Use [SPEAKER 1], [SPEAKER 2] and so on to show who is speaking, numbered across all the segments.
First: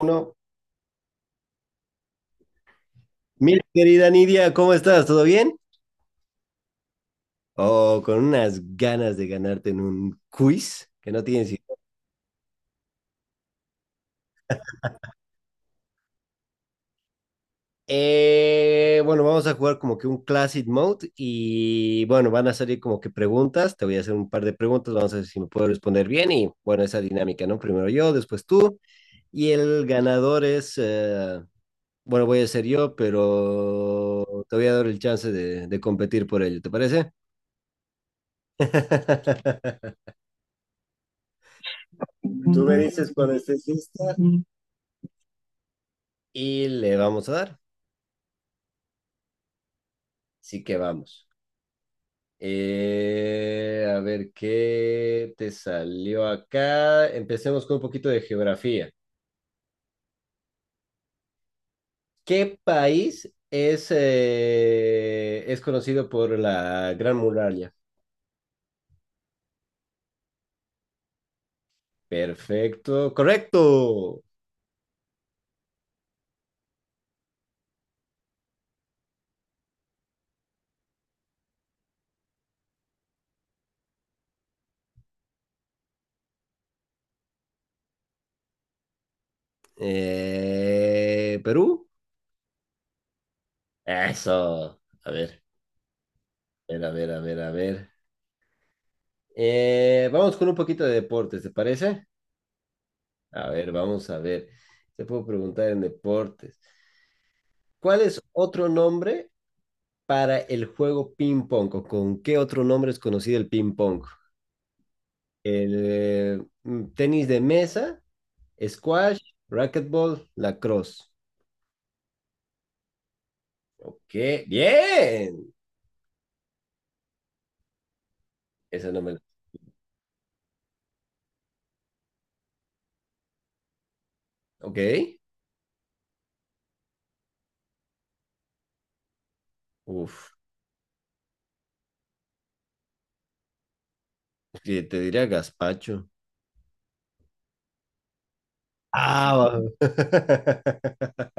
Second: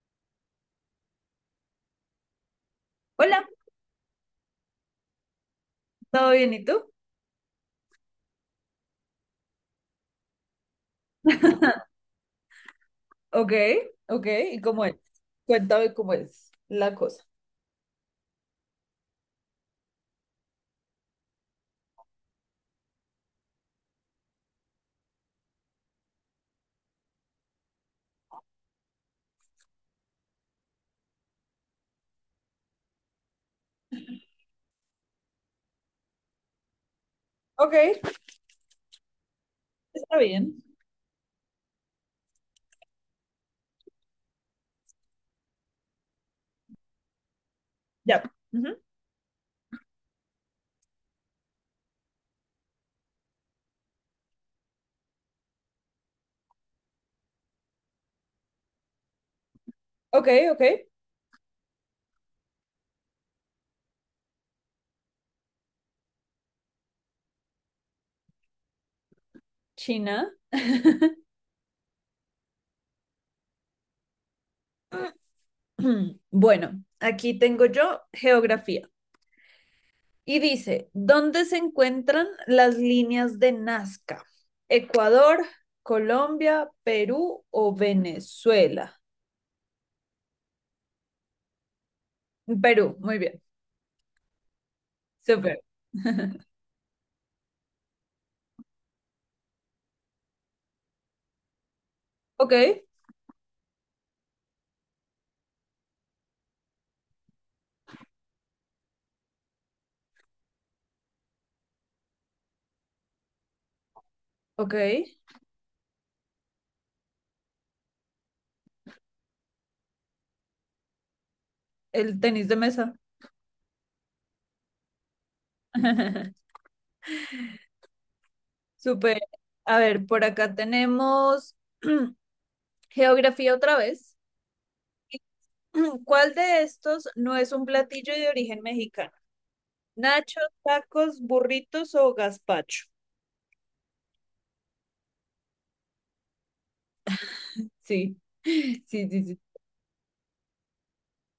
[SPEAKER 1] Uno.
[SPEAKER 2] Hola,
[SPEAKER 1] Mi querida Nidia, ¿cómo estás? ¿Todo bien?
[SPEAKER 2] ¿todo bien? ¿Y tú?
[SPEAKER 1] Oh, con unas ganas de ganarte en un quiz que no tienes idea.
[SPEAKER 2] Ok, ok, ¿y cómo es? Cuéntame cómo es la cosa.
[SPEAKER 1] Bueno, vamos a jugar como que un Classic Mode y bueno, van a salir como que preguntas. Te voy a hacer un par de preguntas, vamos a ver si me puedo responder bien y bueno, esa dinámica, ¿no? Primero yo, después tú y el ganador es, bueno, voy a ser yo, pero te voy a dar el chance de competir por ello, ¿te parece?
[SPEAKER 2] Ok, está bien.
[SPEAKER 1] Tú me dices cuando estés lista y le vamos a dar.
[SPEAKER 2] Ya. Ujú.
[SPEAKER 1] Así que vamos. A ver qué te salió acá. Empecemos con un poquito de geografía.
[SPEAKER 2] Ok, ok.
[SPEAKER 1] ¿Qué país es conocido por la Gran Muralla?
[SPEAKER 2] China.
[SPEAKER 1] Perfecto, correcto.
[SPEAKER 2] Bueno, aquí tengo yo geografía. Y dice, ¿dónde se encuentran las líneas de Nazca? ¿Ecuador, Colombia, Perú o Venezuela?
[SPEAKER 1] ¿Perú?
[SPEAKER 2] Perú, muy bien.
[SPEAKER 1] Eso. A ver,
[SPEAKER 2] Súper.
[SPEAKER 1] a ver, a ver, a ver. A ver. Vamos con un poquito de deportes, ¿te parece?
[SPEAKER 2] Ok,
[SPEAKER 1] A ver, vamos a ver. Te puedo preguntar en deportes. ¿Cuál es otro nombre para el juego ping pong? ¿O con qué otro nombre es conocido el ping pong?
[SPEAKER 2] ok.
[SPEAKER 1] El tenis de mesa, squash, racquetball, lacrosse.
[SPEAKER 2] El tenis de mesa.
[SPEAKER 1] Ok, bien. Esa no me la...
[SPEAKER 2] Súper. A ver, por acá tenemos geografía otra vez.
[SPEAKER 1] Ok.
[SPEAKER 2] ¿Cuál de estos no es un platillo de origen mexicano?
[SPEAKER 1] Uf,
[SPEAKER 2] ¿Nachos, tacos, burritos o gazpacho?
[SPEAKER 1] sí, te diría gazpacho.
[SPEAKER 2] Sí, sí, sí,
[SPEAKER 1] Ah,
[SPEAKER 2] sí.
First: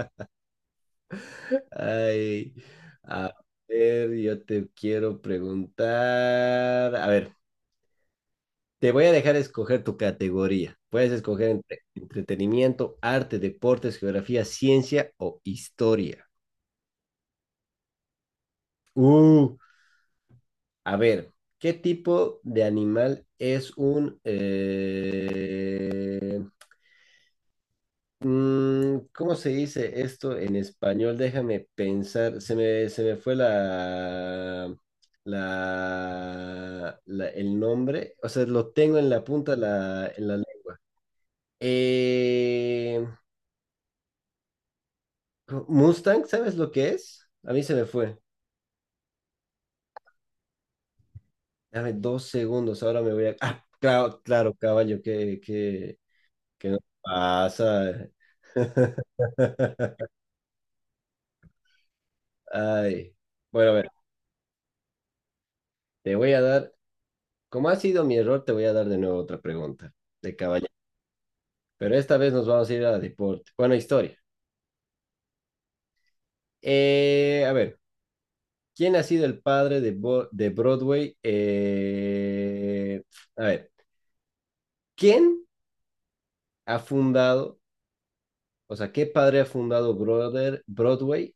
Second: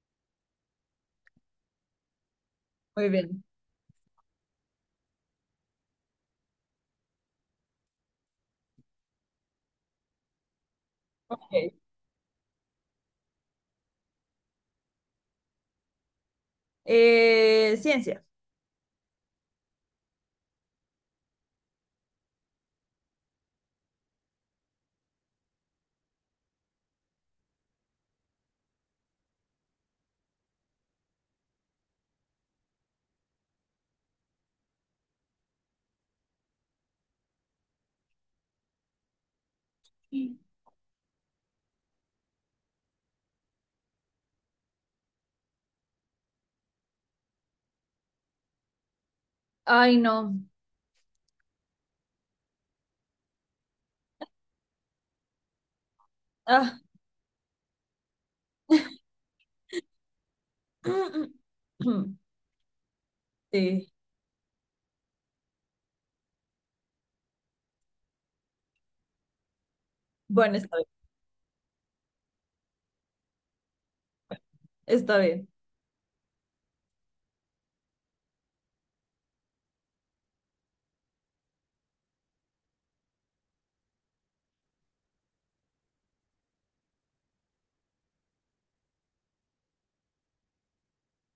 [SPEAKER 1] Ay,
[SPEAKER 2] Muy
[SPEAKER 1] a
[SPEAKER 2] bien.
[SPEAKER 1] ver, yo te quiero preguntar. A ver. Te voy a dejar escoger tu categoría. Puedes escoger
[SPEAKER 2] Ok.
[SPEAKER 1] entre entretenimiento, arte, deportes, geografía, ciencia o historia.
[SPEAKER 2] Ciencia.
[SPEAKER 1] Uh, a ver, ¿qué tipo de animal es un... ¿Cómo se dice esto en español? Déjame pensar. Se me fue el nombre. O sea, lo tengo en la punta en la lengua. Eh, Mustang, ¿sabes lo que es? A mí se me fue.
[SPEAKER 2] Ay, no.
[SPEAKER 1] Dame 2 segundos, ahora me voy a... Ah, claro, claro, caballo, que no
[SPEAKER 2] Ah.
[SPEAKER 1] pasa. Ay. Bueno, a
[SPEAKER 2] Sí.
[SPEAKER 1] ver, te voy a dar, como ha sido mi error, te voy a dar de nuevo otra pregunta de
[SPEAKER 2] Bueno,
[SPEAKER 1] caballo.
[SPEAKER 2] está bien.
[SPEAKER 1] Pero esta vez nos vamos a ir a deporte. Bueno, historia.
[SPEAKER 2] Está bien.
[SPEAKER 1] A ver, ¿quién ha sido el padre de Broadway? A ver, ¿quién ha fundado O sea, qué padre ha fundado Broadway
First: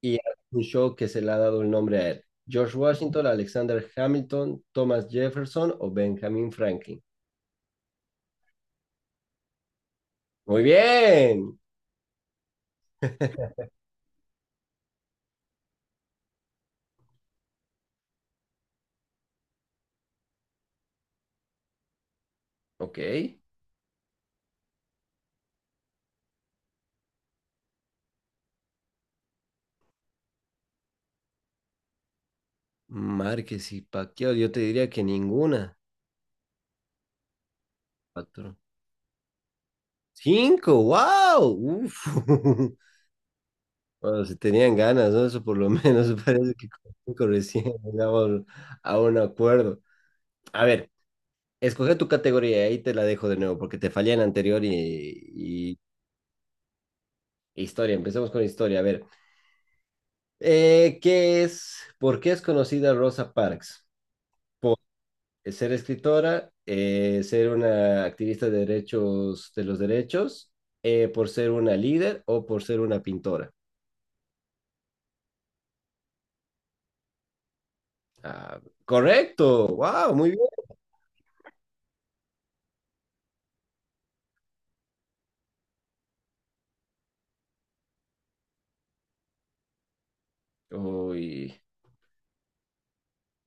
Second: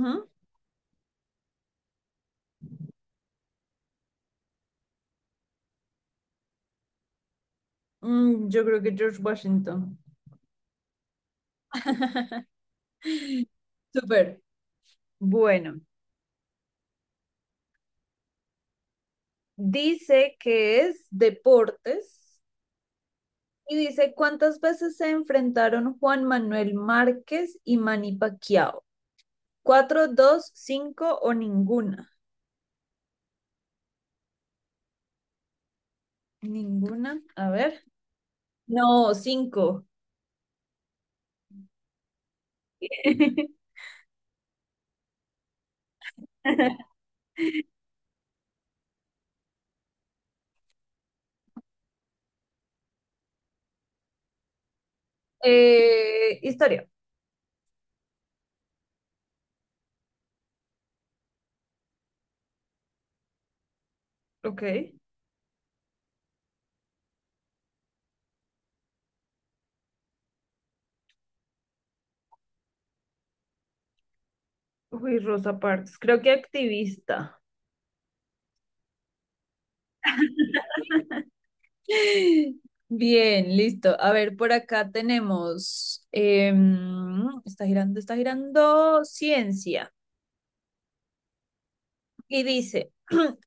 [SPEAKER 1] y un show que se le ha dado el nombre a él. George Washington, Alexander Hamilton, Thomas Jefferson o Benjamin Franklin.
[SPEAKER 2] Yo creo que George Washington.
[SPEAKER 1] Muy bien.
[SPEAKER 2] Súper. Bueno. Dice que es deportes
[SPEAKER 1] Ok.
[SPEAKER 2] y dice cuántas veces se enfrentaron Juan Manuel Márquez y Manny Pacquiao. Cuatro, dos, cinco o ninguna.
[SPEAKER 1] Márquez y Pacquiao, yo te diría que ninguna.
[SPEAKER 2] Ninguna, a ver.
[SPEAKER 1] Cuatro.
[SPEAKER 2] No, cinco.
[SPEAKER 1] Cinco, wow. Uf. Bueno, si tenían ganas, ¿no? Eso por lo menos parece que con cinco recién llegamos a un acuerdo. A ver, escoge tu categoría y ahí te la dejo de nuevo porque te fallé en la anterior y,
[SPEAKER 2] Historia.
[SPEAKER 1] historia, empecemos con historia. A ver, ¿por qué es conocida Rosa Parks?
[SPEAKER 2] Ok.
[SPEAKER 1] Por ser escritora, ser una activista de los derechos, por ser una líder o por ser una pintora.
[SPEAKER 2] Uy, Rosa Parks. Creo que activista.
[SPEAKER 1] Ah, correcto, wow, muy bien.
[SPEAKER 2] Bien, listo. A ver, por acá tenemos, está girando, ciencia.
[SPEAKER 1] Uy,
[SPEAKER 2] Y dice,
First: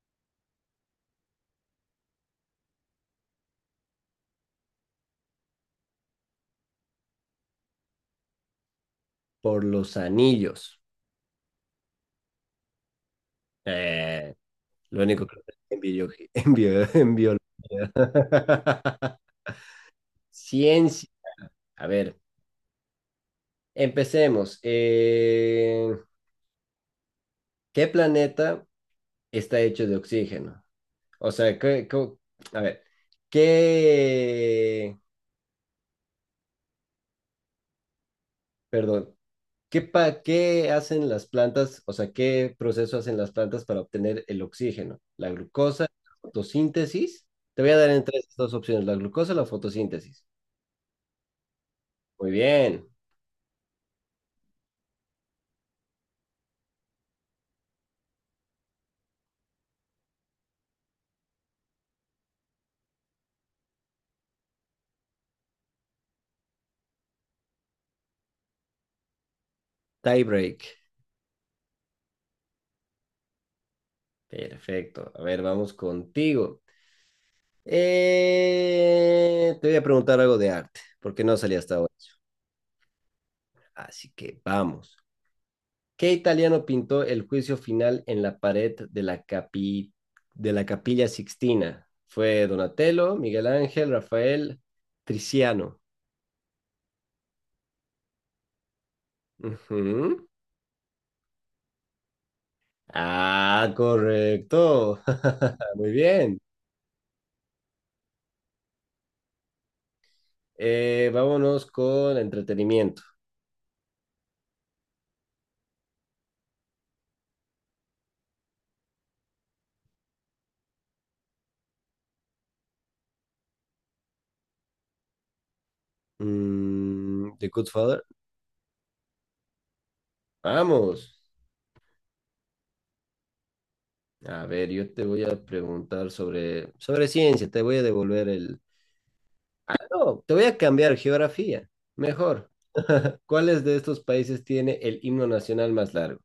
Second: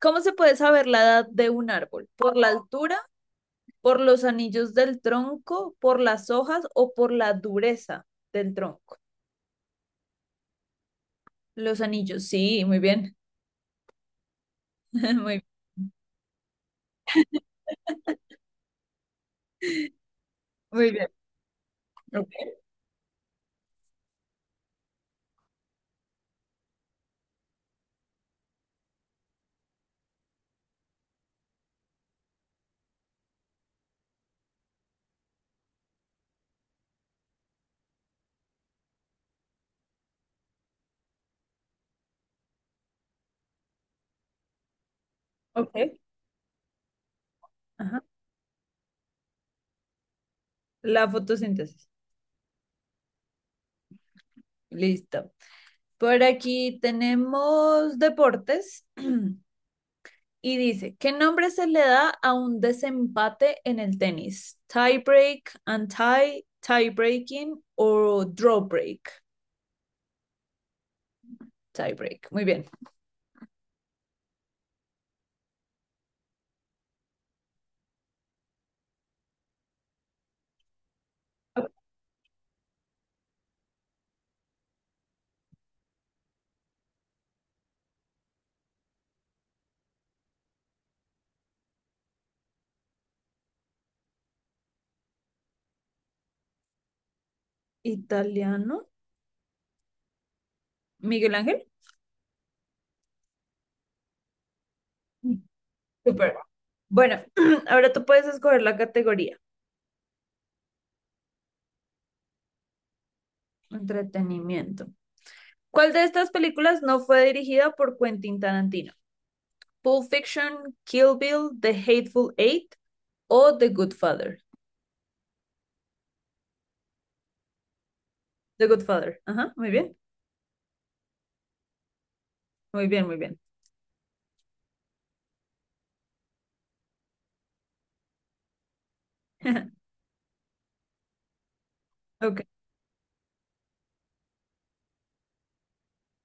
[SPEAKER 2] ¿cómo se puede saber la edad de un árbol? ¿Por la altura, por los anillos del tronco, por las hojas o por la dureza del tronco?
[SPEAKER 1] por los anillos.
[SPEAKER 2] Los anillos, sí, muy bien.
[SPEAKER 1] Eh, lo único
[SPEAKER 2] Muy
[SPEAKER 1] que
[SPEAKER 2] bien.
[SPEAKER 1] en, bio- en biología.
[SPEAKER 2] Muy
[SPEAKER 1] Ciencia.
[SPEAKER 2] bien.
[SPEAKER 1] A ver,
[SPEAKER 2] Ok.
[SPEAKER 1] empecemos. ¿Qué planeta está hecho de oxígeno? O sea, a ver, ¿qué, perdón, ¿qué hacen las plantas? O sea, ¿qué proceso hacen las plantas para obtener el oxígeno? ¿La glucosa,
[SPEAKER 2] Ok.
[SPEAKER 1] la fotosíntesis? Te voy a dar
[SPEAKER 2] Ajá.
[SPEAKER 1] entre estas dos opciones, la glucosa o la fotosíntesis.
[SPEAKER 2] La fotosíntesis.
[SPEAKER 1] Muy bien,
[SPEAKER 2] Listo. Por aquí tenemos deportes y dice, ¿qué nombre se le da a un desempate en el tenis? Tie break, anti, tie breaking o draw break.
[SPEAKER 1] tiebreak.
[SPEAKER 2] Tie break. Muy bien.
[SPEAKER 1] Perfecto. A ver, vamos contigo. Te voy a preguntar algo de arte, porque no salía hasta ahora. Así que vamos. ¿Qué italiano pintó el juicio final en la pared de la Capilla Sixtina? Fue Donatello, Miguel Ángel, Rafael, Tiziano.
[SPEAKER 2] Italiano.
[SPEAKER 1] Ujú.
[SPEAKER 2] Miguel Ángel.
[SPEAKER 1] Ah, correcto. Muy
[SPEAKER 2] Super.
[SPEAKER 1] bien.
[SPEAKER 2] Bueno, ahora tú puedes escoger la categoría.
[SPEAKER 1] Vámonos con entretenimiento.
[SPEAKER 2] Entretenimiento. ¿Cuál de estas películas no fue dirigida por Quentin Tarantino? Pulp Fiction, Kill Bill, The Hateful Eight o The Good Father.
[SPEAKER 1] The Good Father.
[SPEAKER 2] The Good Father. Ajá, muy bien,
[SPEAKER 1] Vamos.
[SPEAKER 2] muy bien, muy bien.
[SPEAKER 1] A ver, yo te voy a preguntar sobre ciencia. Te voy a devolver el... No, te voy a cambiar geografía.
[SPEAKER 2] Ok.
[SPEAKER 1] Mejor. ¿Cuáles de estos países tiene el himno nacional más largo?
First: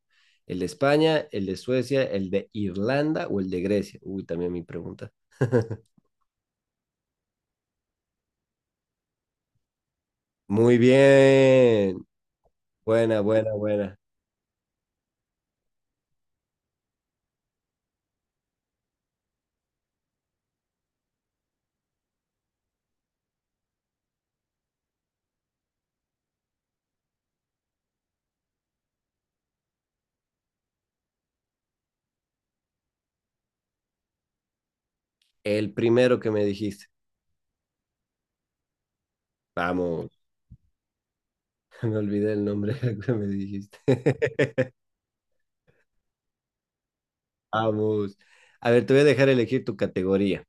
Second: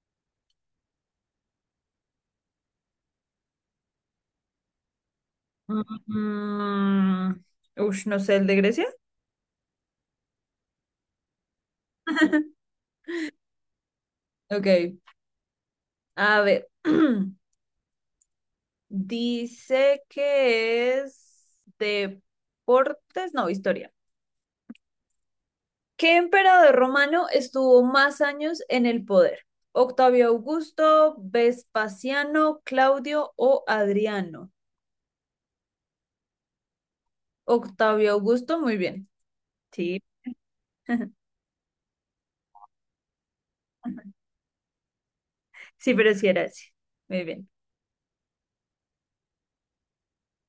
[SPEAKER 1] ¿El de España, el de Suecia, el de Irlanda o el de Grecia? Uy, también mi pregunta.
[SPEAKER 2] Mm, mm, mm. Ush, no sé, ¿el de Grecia?
[SPEAKER 1] Muy bien. Buena, buena, buena.
[SPEAKER 2] Ok, a ver. Dice que es deportes, no, historia. ¿Qué emperador romano estuvo más años en el poder? Octavio Augusto, Vespasiano, Claudio o Adriano.
[SPEAKER 1] El primero que me dijiste.
[SPEAKER 2] Octavio Augusto, muy bien. Sí,
[SPEAKER 1] Vamos, me olvidé el nombre que me dijiste.
[SPEAKER 2] sí, pero sí era ese. Muy bien.
[SPEAKER 1] Vamos. A ver, te voy a dejar elegir tu categoría.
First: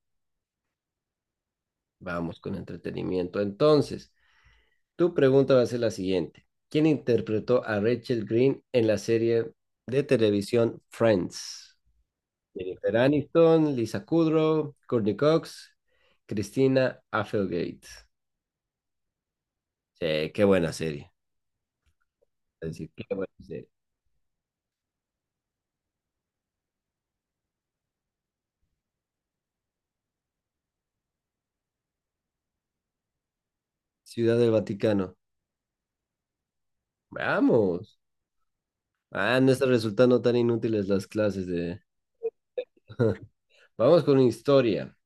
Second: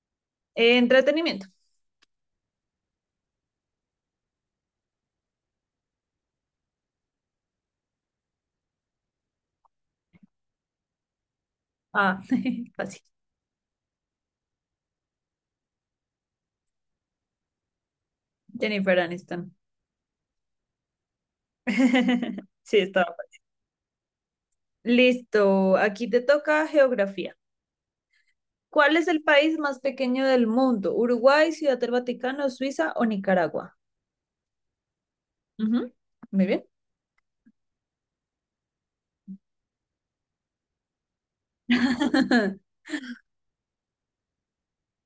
[SPEAKER 2] Entretenimiento.
[SPEAKER 1] Vamos con entretenimiento. Entonces, tu pregunta va a ser la siguiente. ¿Quién interpretó a Rachel Green en la serie de televisión Friends?
[SPEAKER 2] Ah,
[SPEAKER 1] Jennifer
[SPEAKER 2] fácil.
[SPEAKER 1] Aniston, Lisa Kudrow, Courtney Cox, Christina Applegate.
[SPEAKER 2] Jennifer Aniston.
[SPEAKER 1] Sí, qué buena serie. Es
[SPEAKER 2] Sí,
[SPEAKER 1] decir, qué
[SPEAKER 2] estaba.
[SPEAKER 1] buena
[SPEAKER 2] Fácil.
[SPEAKER 1] serie.
[SPEAKER 2] Listo, aquí te toca geografía. ¿Cuál es el país más pequeño del mundo? ¿Uruguay, Ciudad del Vaticano, Suiza o Nicaragua?
[SPEAKER 1] Ciudad del Vaticano.
[SPEAKER 2] Ujú, muy bien.
[SPEAKER 1] Vamos. Ah, no están resultando tan inútiles las clases de... Vamos con historia.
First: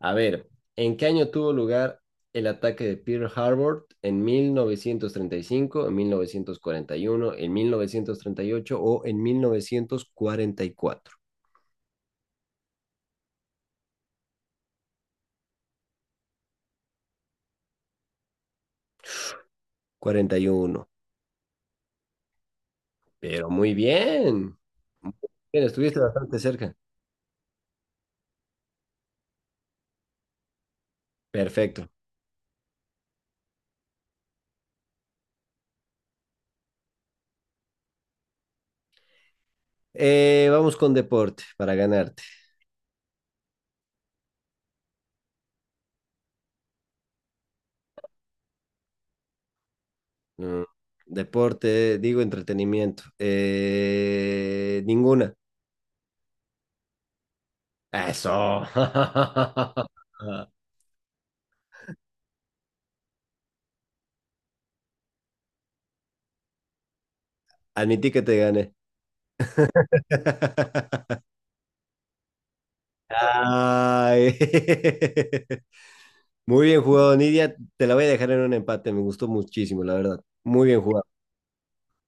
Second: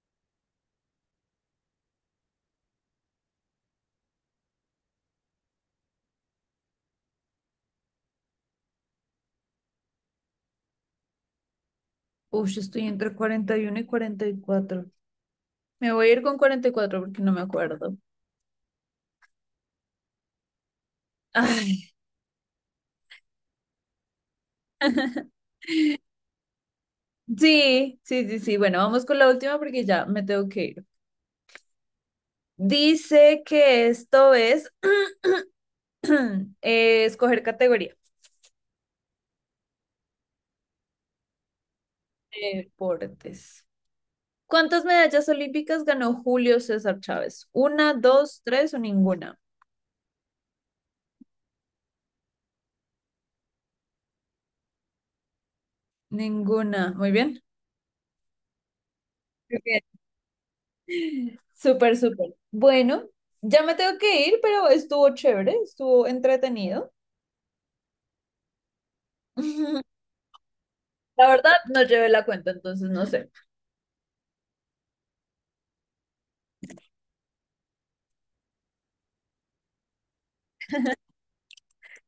[SPEAKER 1] A ver, ¿en qué año tuvo lugar el ataque de Pearl Harbor? ¿En 1935, en 1941, en 1938 o en 1944?
[SPEAKER 2] Uy, yo estoy entre 41 y 44. Me voy a ir con 44 porque no me acuerdo.
[SPEAKER 1] 41.
[SPEAKER 2] Ay,
[SPEAKER 1] Pero muy bien. Muy bien, estuviste bastante cerca.
[SPEAKER 2] sí, sí, sí, sí. Bueno, vamos con la última porque ya me tengo que ir.
[SPEAKER 1] Perfecto.
[SPEAKER 2] Dice que esto es escoger categoría.
[SPEAKER 1] Vamos con deporte para ganarte.
[SPEAKER 2] Deportes. ¿Cuántas medallas olímpicas ganó Julio César Chávez? ¿Una, dos, tres o ninguna?
[SPEAKER 1] Mm, deporte, digo entretenimiento. Ninguna.
[SPEAKER 2] Ninguna. Muy bien.
[SPEAKER 1] Eso.
[SPEAKER 2] Ok. Súper, súper. Bueno, ya me tengo que ir, pero estuvo chévere, estuvo entretenido.
[SPEAKER 1] Admití que te gané.
[SPEAKER 2] La verdad, no llevé la cuenta, entonces no sé.
[SPEAKER 1] Ay. Muy bien jugado, Nidia. Te la voy a dejar en un empate. Me gustó muchísimo, la verdad. Muy bien jugado.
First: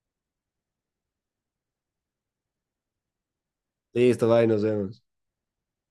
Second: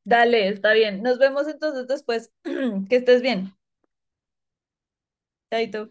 [SPEAKER 2] Dale, está bien. Nos vemos entonces después. Que estés bien.
[SPEAKER 1] Listo, bye, nos vemos.
[SPEAKER 2] Chaito.